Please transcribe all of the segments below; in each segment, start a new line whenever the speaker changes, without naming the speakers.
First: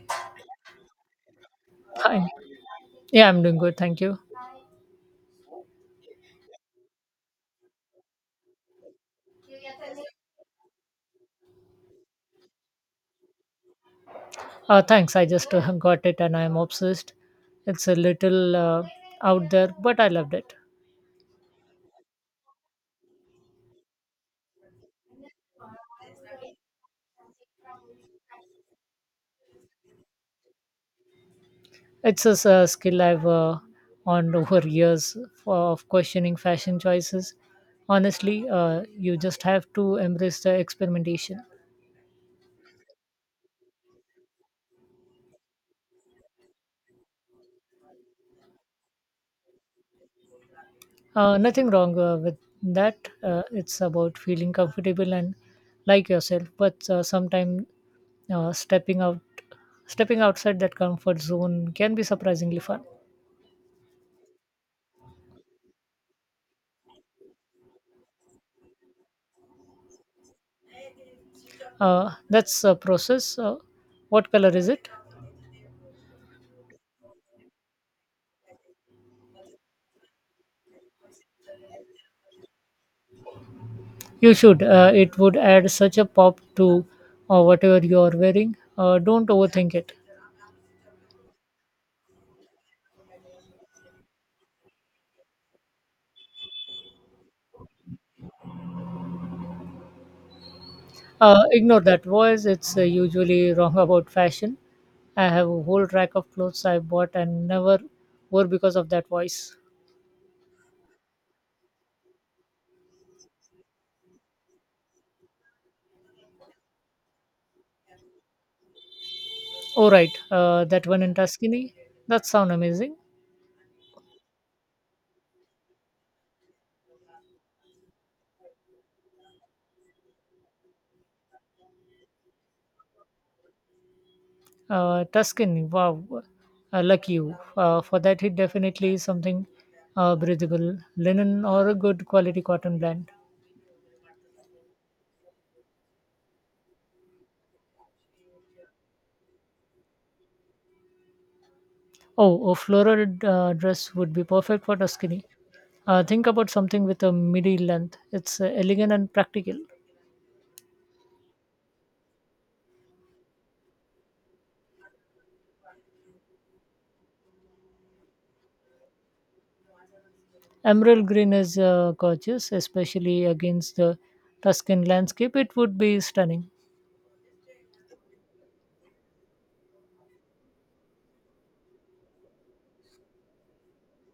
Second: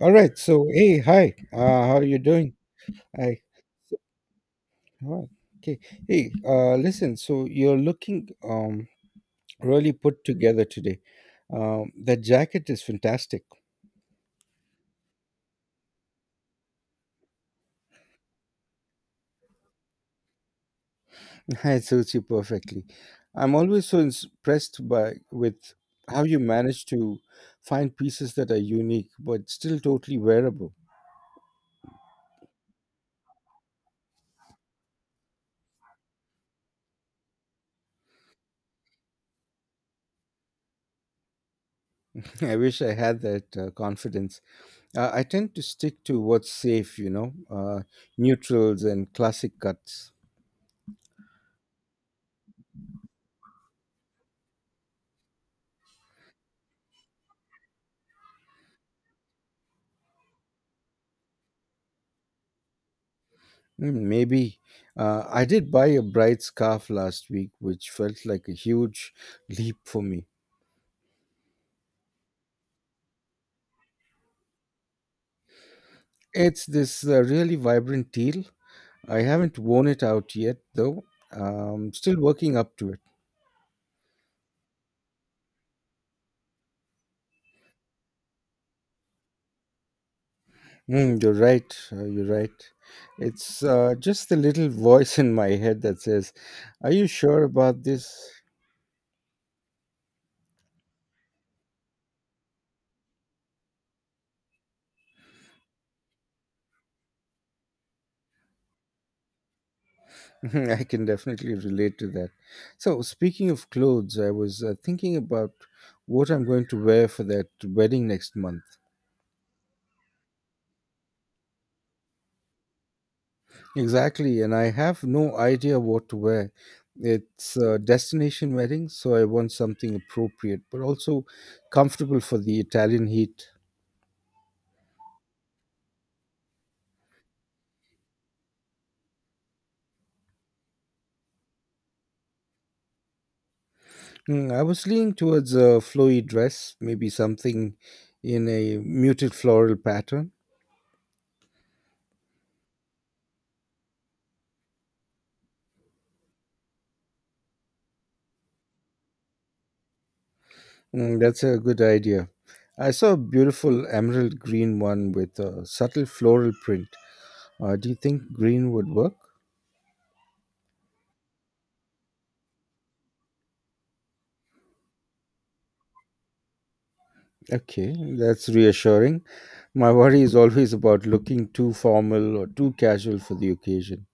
All right. So, hey, hi. How are you
Hi.
doing?
Yeah,
Hi.
I'm doing good. Thank you.
All right. Okay. Hey, listen. So you're looking really put together today. That jacket is fantastic.
Thanks. I just got it and I'm obsessed. It's a little out there, but I loved it.
It suits you perfectly. I'm always so impressed by with how you manage to find pieces that are unique but still totally wearable.
It's a skill I've earned over years of questioning fashion choices. Honestly, you just have to embrace the experimentation.
I wish I had that confidence. I tend to stick to what's safe, you know, neutrals and classic cuts.
Nothing wrong with that. It's about feeling comfortable and like yourself, but sometimes uh, stepping out stepping outside that comfort zone can be surprisingly fun.
Mm, maybe. I did buy a bright scarf last week, which felt like a huge leap for me.
That's a process. What color is it?
It's this really vibrant teal. I haven't worn it out yet, though. Still working up to it.
You should. It would add such a pop to whatever you are wearing. Don't overthink it.
Mm, you're right. You're right. It's just the little voice in my head that says, are you sure about this?
Ignore that voice. It's usually wrong about fashion. I have a whole rack of clothes I bought and never wore because of that voice.
I can definitely relate to that. So, speaking of clothes, I was thinking about what I'm going to wear for that wedding next month.
Oh right, that one in Tuscany, that sound amazing.
Exactly, and I have no idea what to wear. It's a destination wedding, so I want something appropriate but also comfortable for the Italian heat.
Tuscany, wow, lucky you. For that, it definitely is something breathable, linen or a good quality cotton blend.
Mm, I was leaning towards a flowy dress, maybe something in a muted floral pattern.
Oh, a floral dress would be perfect for Tuscany. Think about something with a midi length. It's elegant and practical.
Mm, that's a good idea. I saw a beautiful emerald green one with a subtle floral print. Do you think green would work?
Emerald green is gorgeous, especially against the Tuscan landscape. It would be stunning.
Okay, that's reassuring. My worry is always about looking too formal or too casual for the occasion.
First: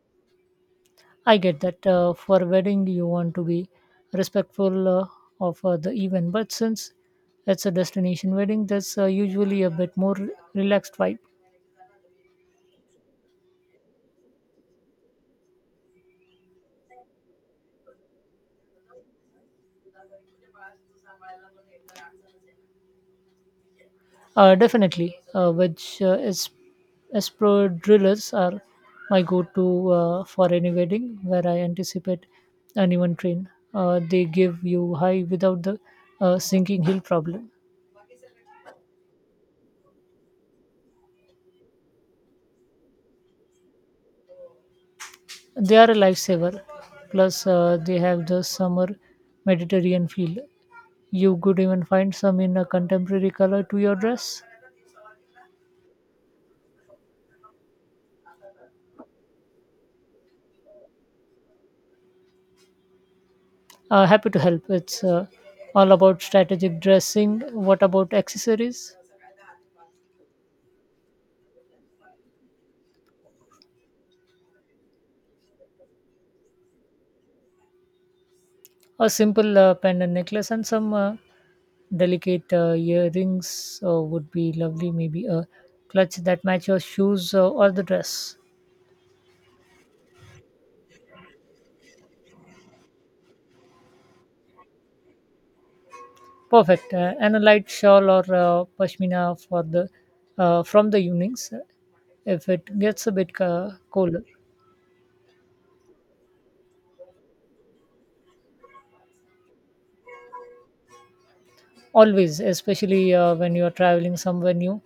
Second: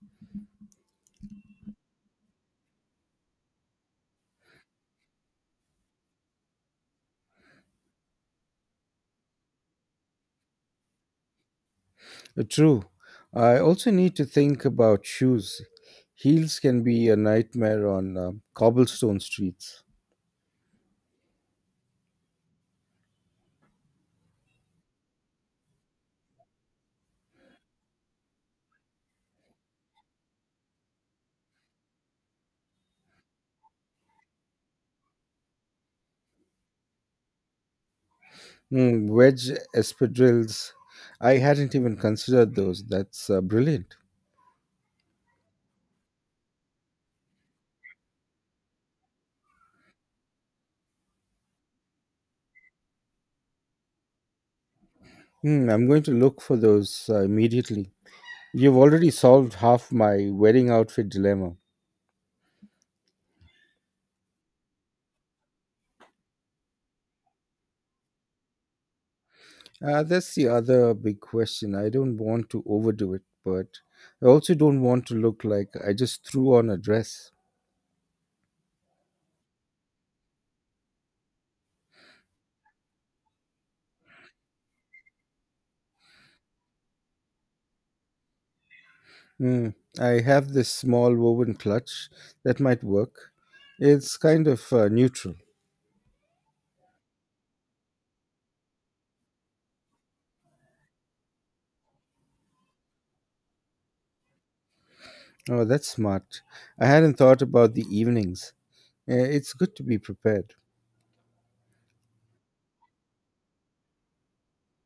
I get that. For a wedding you want to be respectful of the event, but since it's a destination wedding, there's usually a bit more relaxed vibe.
True. I also need to think about shoes. Heels can be a nightmare on cobblestone streets.
Definitely, which is Espro drillers are my go-to for any wedding where I anticipate an even train. They give you high without the sinking hill problem.
Mm, wedge espadrilles. I hadn't even considered those. That's brilliant.
They are a lifesaver. Plus, they have the summer Mediterranean feel. You could even find some in a contemporary color to your dress.
Mm, I'm going to look for those immediately. You've already solved half my wedding outfit dilemma.
Happy to help. It's all about strategic dressing. What about accessories?
That's the other big question. I don't want to overdo it, but I also don't want to look like I just threw on a dress.
A simple pendant necklace and some delicate earrings would be lovely. Maybe a clutch that match your shoes or the dress.
Mm, I have this small woven clutch that might work. It's kind of neutral.
Perfect. And a light shawl or pashmina for the from the evenings if it gets a bit colder.
Oh, that's smart. I hadn't thought about the evenings. It's good to be prepared.
Always, especially when you are traveling somewhere new,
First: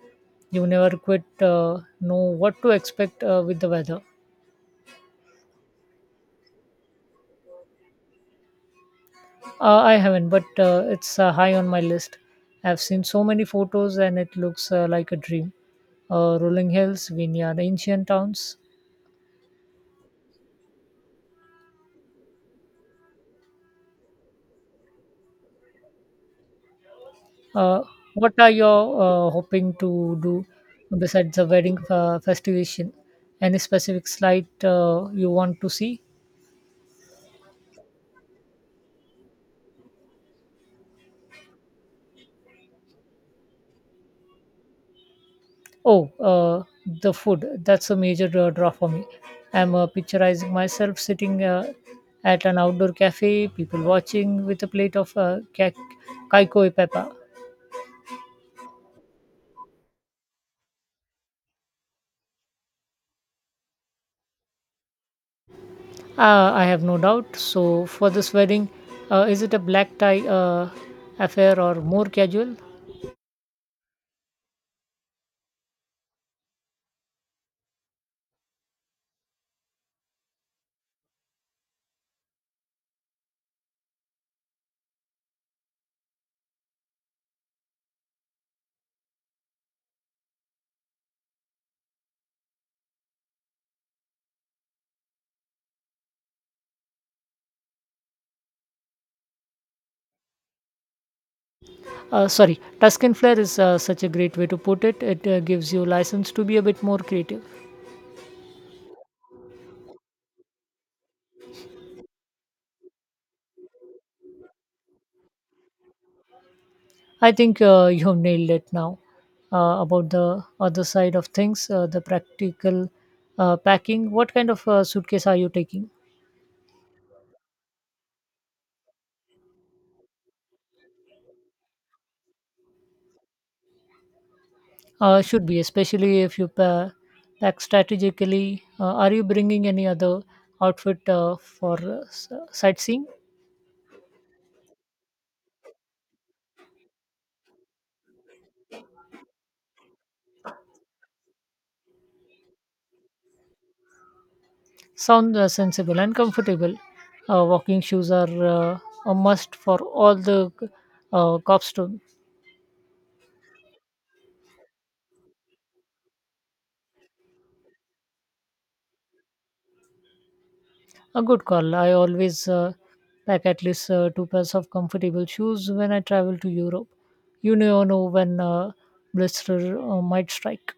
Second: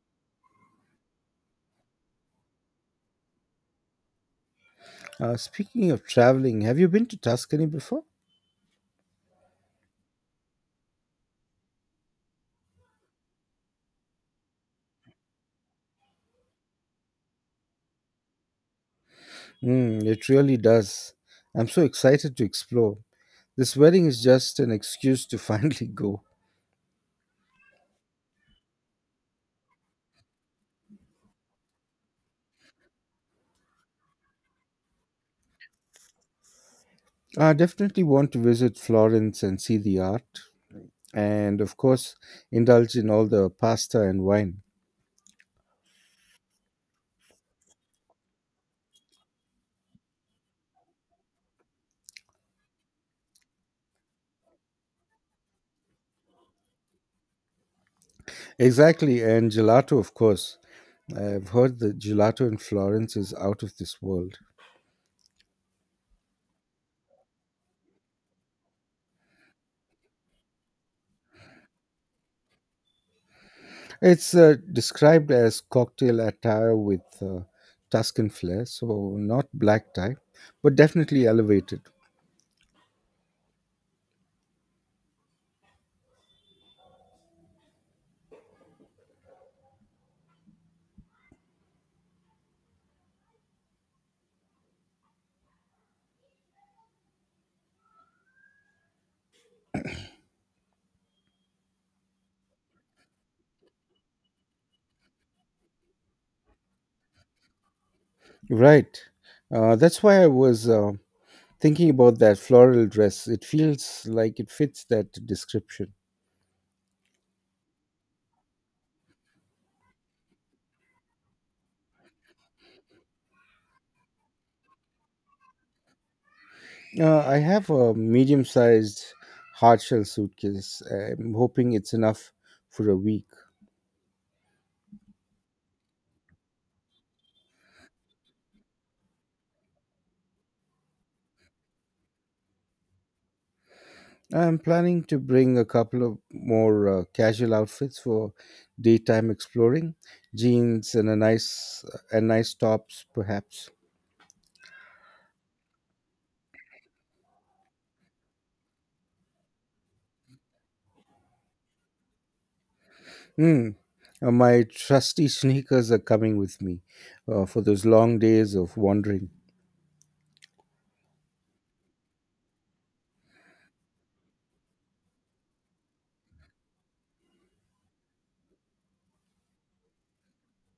you never quite know what to expect with the weather.
Speaking of traveling, have you been to Tuscany before?
I haven't, but it's high on my list. I've seen so many photos and it looks like a dream. Rolling hills, vineyard, ancient towns.
Mm, it really does. I'm so excited to explore. This wedding is just an excuse to finally go.
Uh, what are you hoping to do besides the wedding festivation? Any specific slide you want to see?
I definitely want to visit Florence and see the art, and of course, indulge in all the pasta and wine.
Oh, the food. That's a major draw for me. I'm picturizing myself sitting at an outdoor cafe, people watching with a plate of kaikoi pepper.
Exactly, and gelato, of course. I've heard that gelato in Florence is out of this world.
I have no doubt. So, for this wedding, is it a black tie affair or more casual?
It's described as cocktail attire with Tuscan flair, so not black tie, but definitely elevated.
Sorry, Tusk and Flare is such a great way to put it. It gives you license to be a bit more creative.
Right. That's why I was thinking about that floral dress. It feels like it fits that description.
I think you have nailed it now. About the other side of things, the practical packing. What kind of suitcase are you taking?
I have a medium sized hard shell suitcase. I'm hoping it's enough for a week.
Should be, especially if you pack strategically. Are you bringing any other outfit for sightseeing?
I'm planning to bring a couple of more casual outfits for daytime exploring, jeans and a nice tops perhaps.
Sound sensible and comfortable. Walking shoes are a must for all the cobstone.
Hmm. My trusty sneakers are coming with me for those long days of wandering.
A good call. I always pack at least two pairs of comfortable shoes when I travel to Europe. You never know when a blister might strike.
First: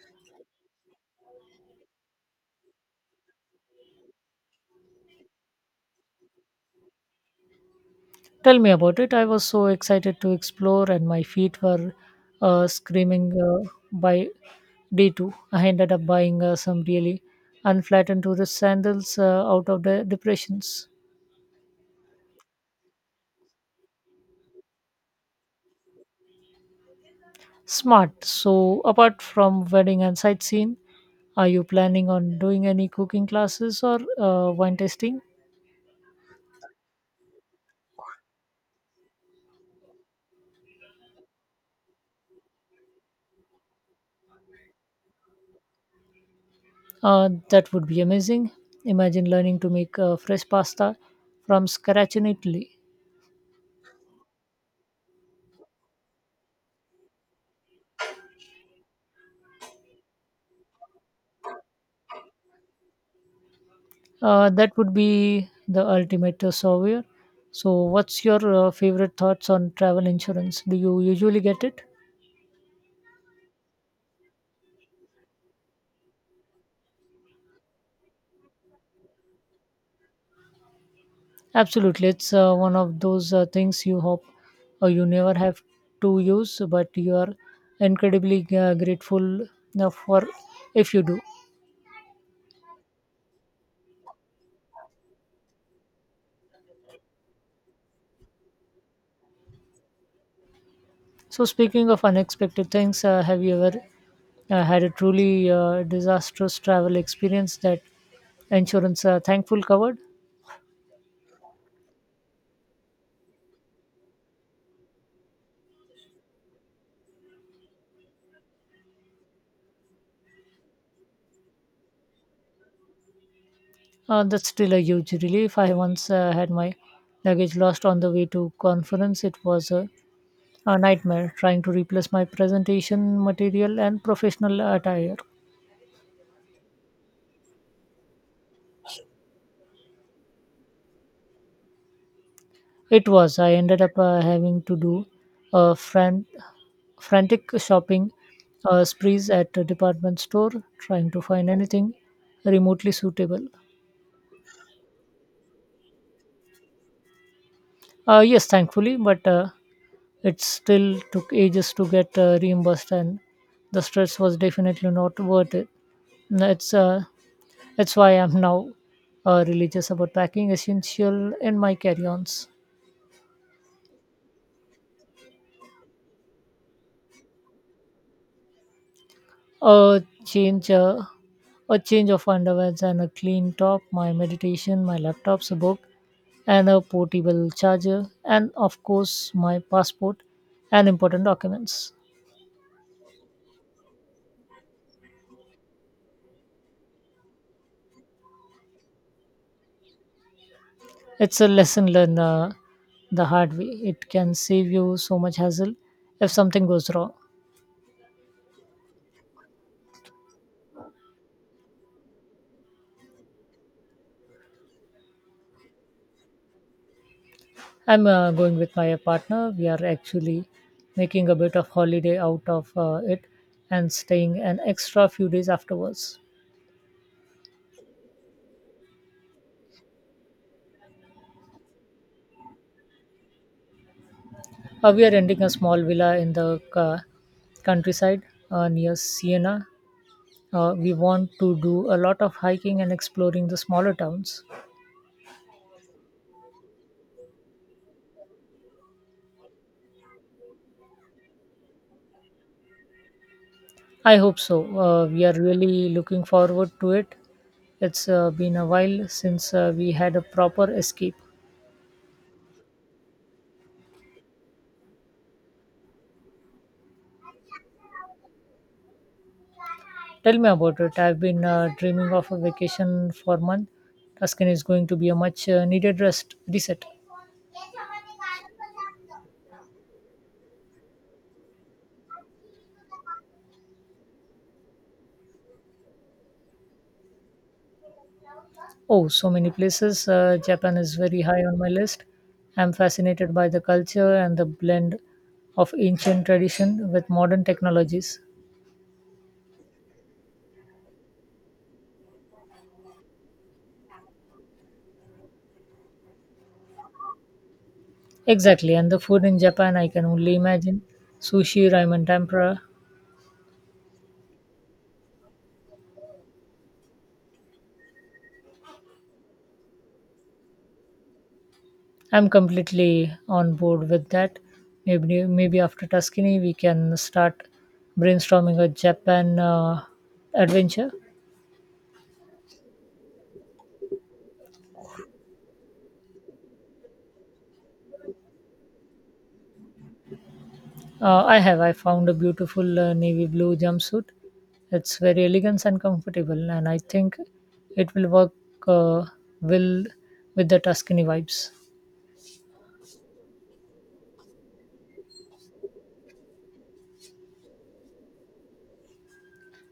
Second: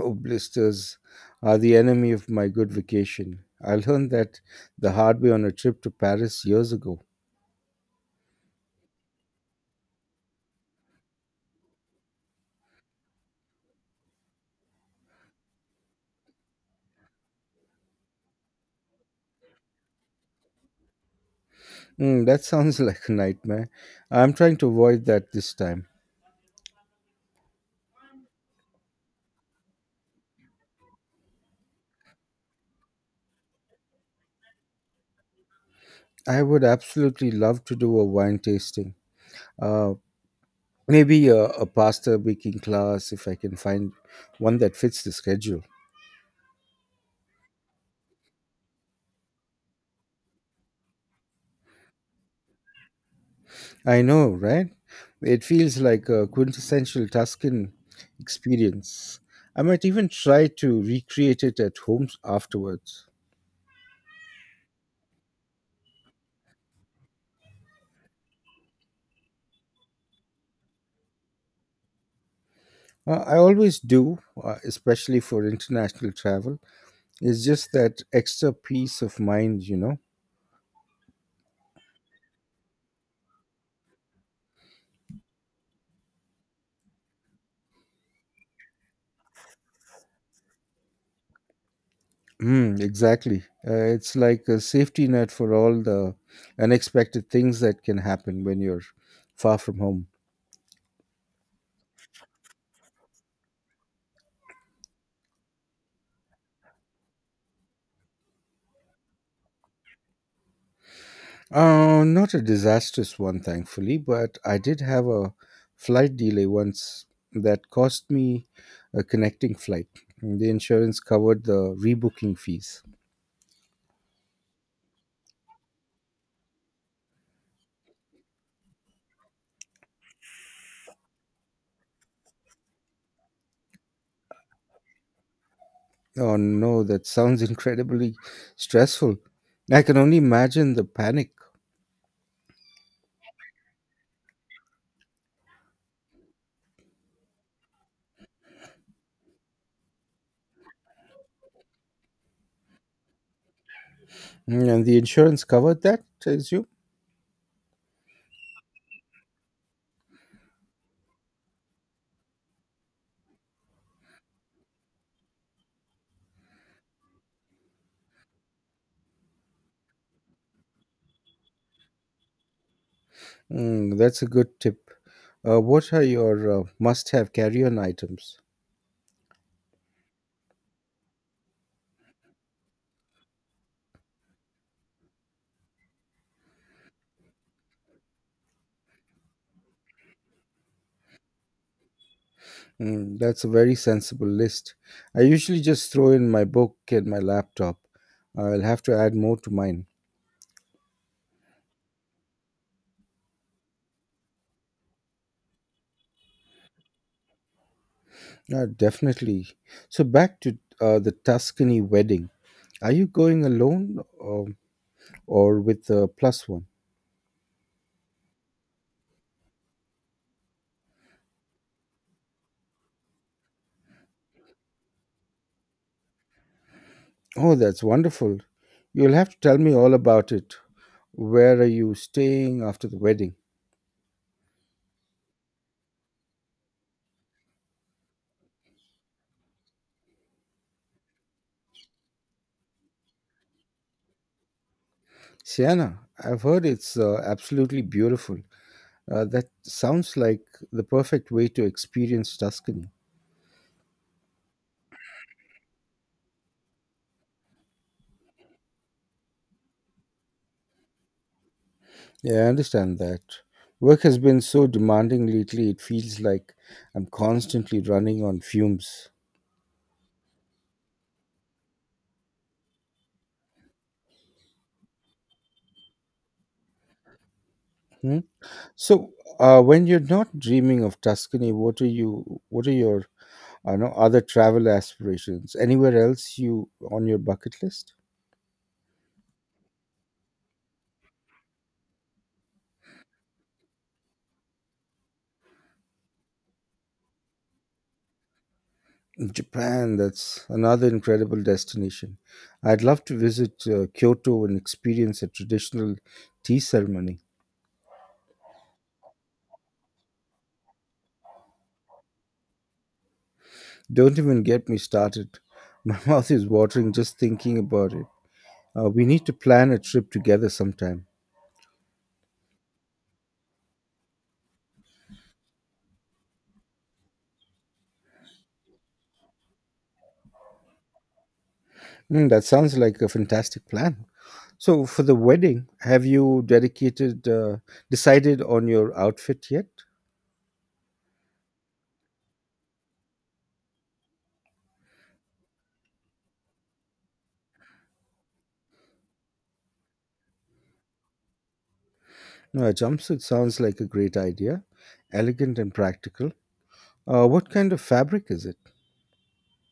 Oh, blisters are the enemy of my good vacation. I learned that the hard way on a trip to Paris years ago.
Tell me about it. I was so excited to explore, and my feet were screaming by day two. I ended up buying some really unflattened tourist sandals out of the depressions.
Mm, that sounds like a nightmare. I'm trying to avoid that this time.
Smart. So, apart from wedding and sightseeing, are you planning on doing any cooking classes or wine tasting?
I would absolutely love to do a wine tasting. Uh, Maybe a pasta baking class if I can find one that fits the schedule.
That would be amazing. Imagine learning to make fresh pasta from scratch in Italy.
I know, right? It feels like a quintessential Tuscan experience. I might even try to recreate it at home afterwards.
That would be the ultimate savior. So, what's your favorite thoughts on travel insurance? Do you usually get it?
I always do, especially for international travel. It's just that extra peace of mind, you know.
Absolutely. It's one of those things you hope you never have to use, but you are incredibly grateful for if you do.
Mm, exactly. It's like a safety net for all the unexpected things that can happen when you're far from home.
So, speaking of unexpected things, have you ever had a truly disastrous travel experience that insurance thankful covered?
Not a disastrous one, thankfully, but I did have a flight delay once that cost me a connecting flight. The insurance covered the rebooking fees.
That's still a huge relief. I once had my luggage lost on the way to conference. It was a nightmare trying to replace my presentation material and professional attire.
Oh no, that sounds incredibly stressful. I can only imagine the panic.
It was. I ended up having to do a frantic shopping sprees at a department store, trying to find anything remotely suitable.
Mm, and the insurance covered that, I assume?
Yes, thankfully, but it still took ages to get reimbursed, and the stress was definitely not worth it. That's uh, that's why I'm now religious about packing essential in my carry-ons.
Mm, that's a good tip. What are your must have carry on items?
Change. A change of underwears and a clean top, my meditation, my laptop's a book, and a portable charger, and of course, my passport and important documents.
Mm, that's a very sensible list. I usually just throw in my book and my laptop. I'll have to add more to mine.
It's a lesson learned the hard way. It can save you so much hassle if something goes wrong.
Definitely. So, back to the Tuscany wedding. Are you going alone um, or with a plus one?
I'm going with my partner. We are actually making a bit of holiday out of it and staying an extra few days afterwards.
Oh, that's wonderful. You'll have to tell me all about it. Where are you staying after the wedding?
We are renting a small villa in the countryside near Siena. We want to do a lot of hiking and exploring the smaller towns.
Sienna, I've heard it's absolutely beautiful. That sounds like the perfect way to experience Tuscany.
I hope so. We are really looking forward to it. It's been a while since we had a proper escape.
Yeah, I understand that. Work has been so demanding lately, it feels like I'm constantly running on fumes.
Tell me about it. I've been dreaming of a vacation for a month. Tuscan is going to be a much needed rest reset.
Hmm? So, when you're not dreaming of Tuscany, what are you? What are your, I know, other travel aspirations? Anywhere else you on your bucket list?
Oh, so many places. Japan is very high on my list. I'm fascinated by the culture and the blend of ancient tradition with modern technologies.
Japan, that's another incredible destination. I'd love to visit Kyoto and experience a traditional tea ceremony.
Exactly, and the food in Japan I can only imagine. Sushi, ramen, tempura.
Don't even get me started. My mouth is watering just thinking about it. We need to plan a trip together sometime.
I'm completely on board with that. Maybe after Tuscany we can start brainstorming a Japan adventure.
Mm, that sounds like a fantastic plan. So, for the wedding, have you decided on your outfit yet?
I have. I found a beautiful navy blue jumpsuit. It's very elegant and comfortable, and I think it will work uh, well with the Tuscany vibes.
No, a jumpsuit sounds like a great idea, elegant and practical. What kind of fabric is it?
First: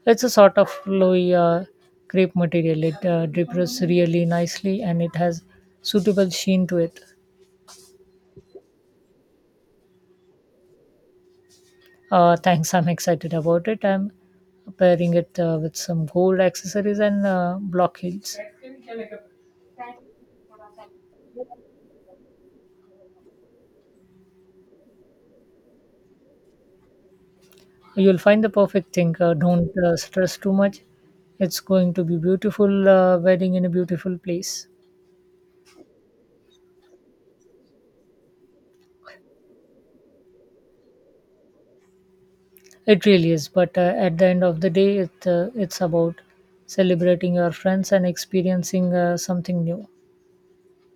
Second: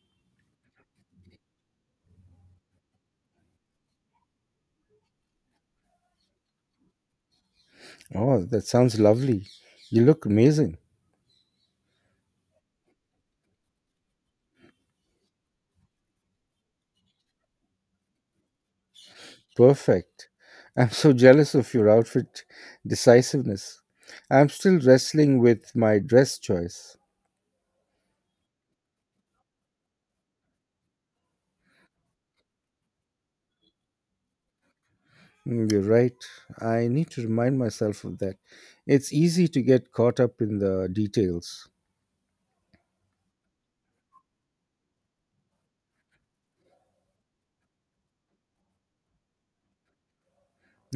It's a sort of flowy crepe material. It drips really nicely, and it has suitable sheen to it.
Oh, that sounds lovely. You look amazing.
Thanks. I'm excited about it. I'm pairing it with some gold accessories and block heels.
Perfect. I'm so jealous of your outfit decisiveness. I'm still wrestling with my dress choice.
You'll find the perfect thing. Don't stress too much. It's going to be beautiful wedding in a beautiful place.
Mm, you're right. I need to remind myself of that. It's easy to get caught up in the details.
It really is. But at the end of the day, it's about celebrating your friends and experiencing something new.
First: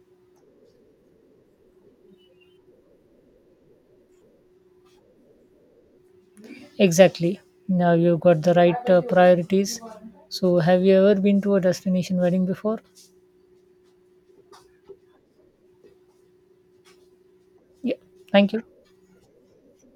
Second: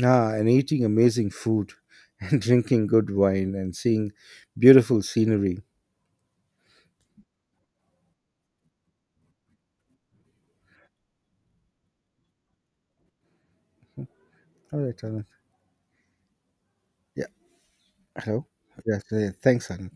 Ah, and eating amazing food and drinking good wine and seeing beautiful scenery.
Exactly. Now you've got the right priorities. So, have you ever been to a destination wedding before?
All right, Anand. Yeah.
Yeah.
Hello.
Thank you.
Yes. Thanks, Anand.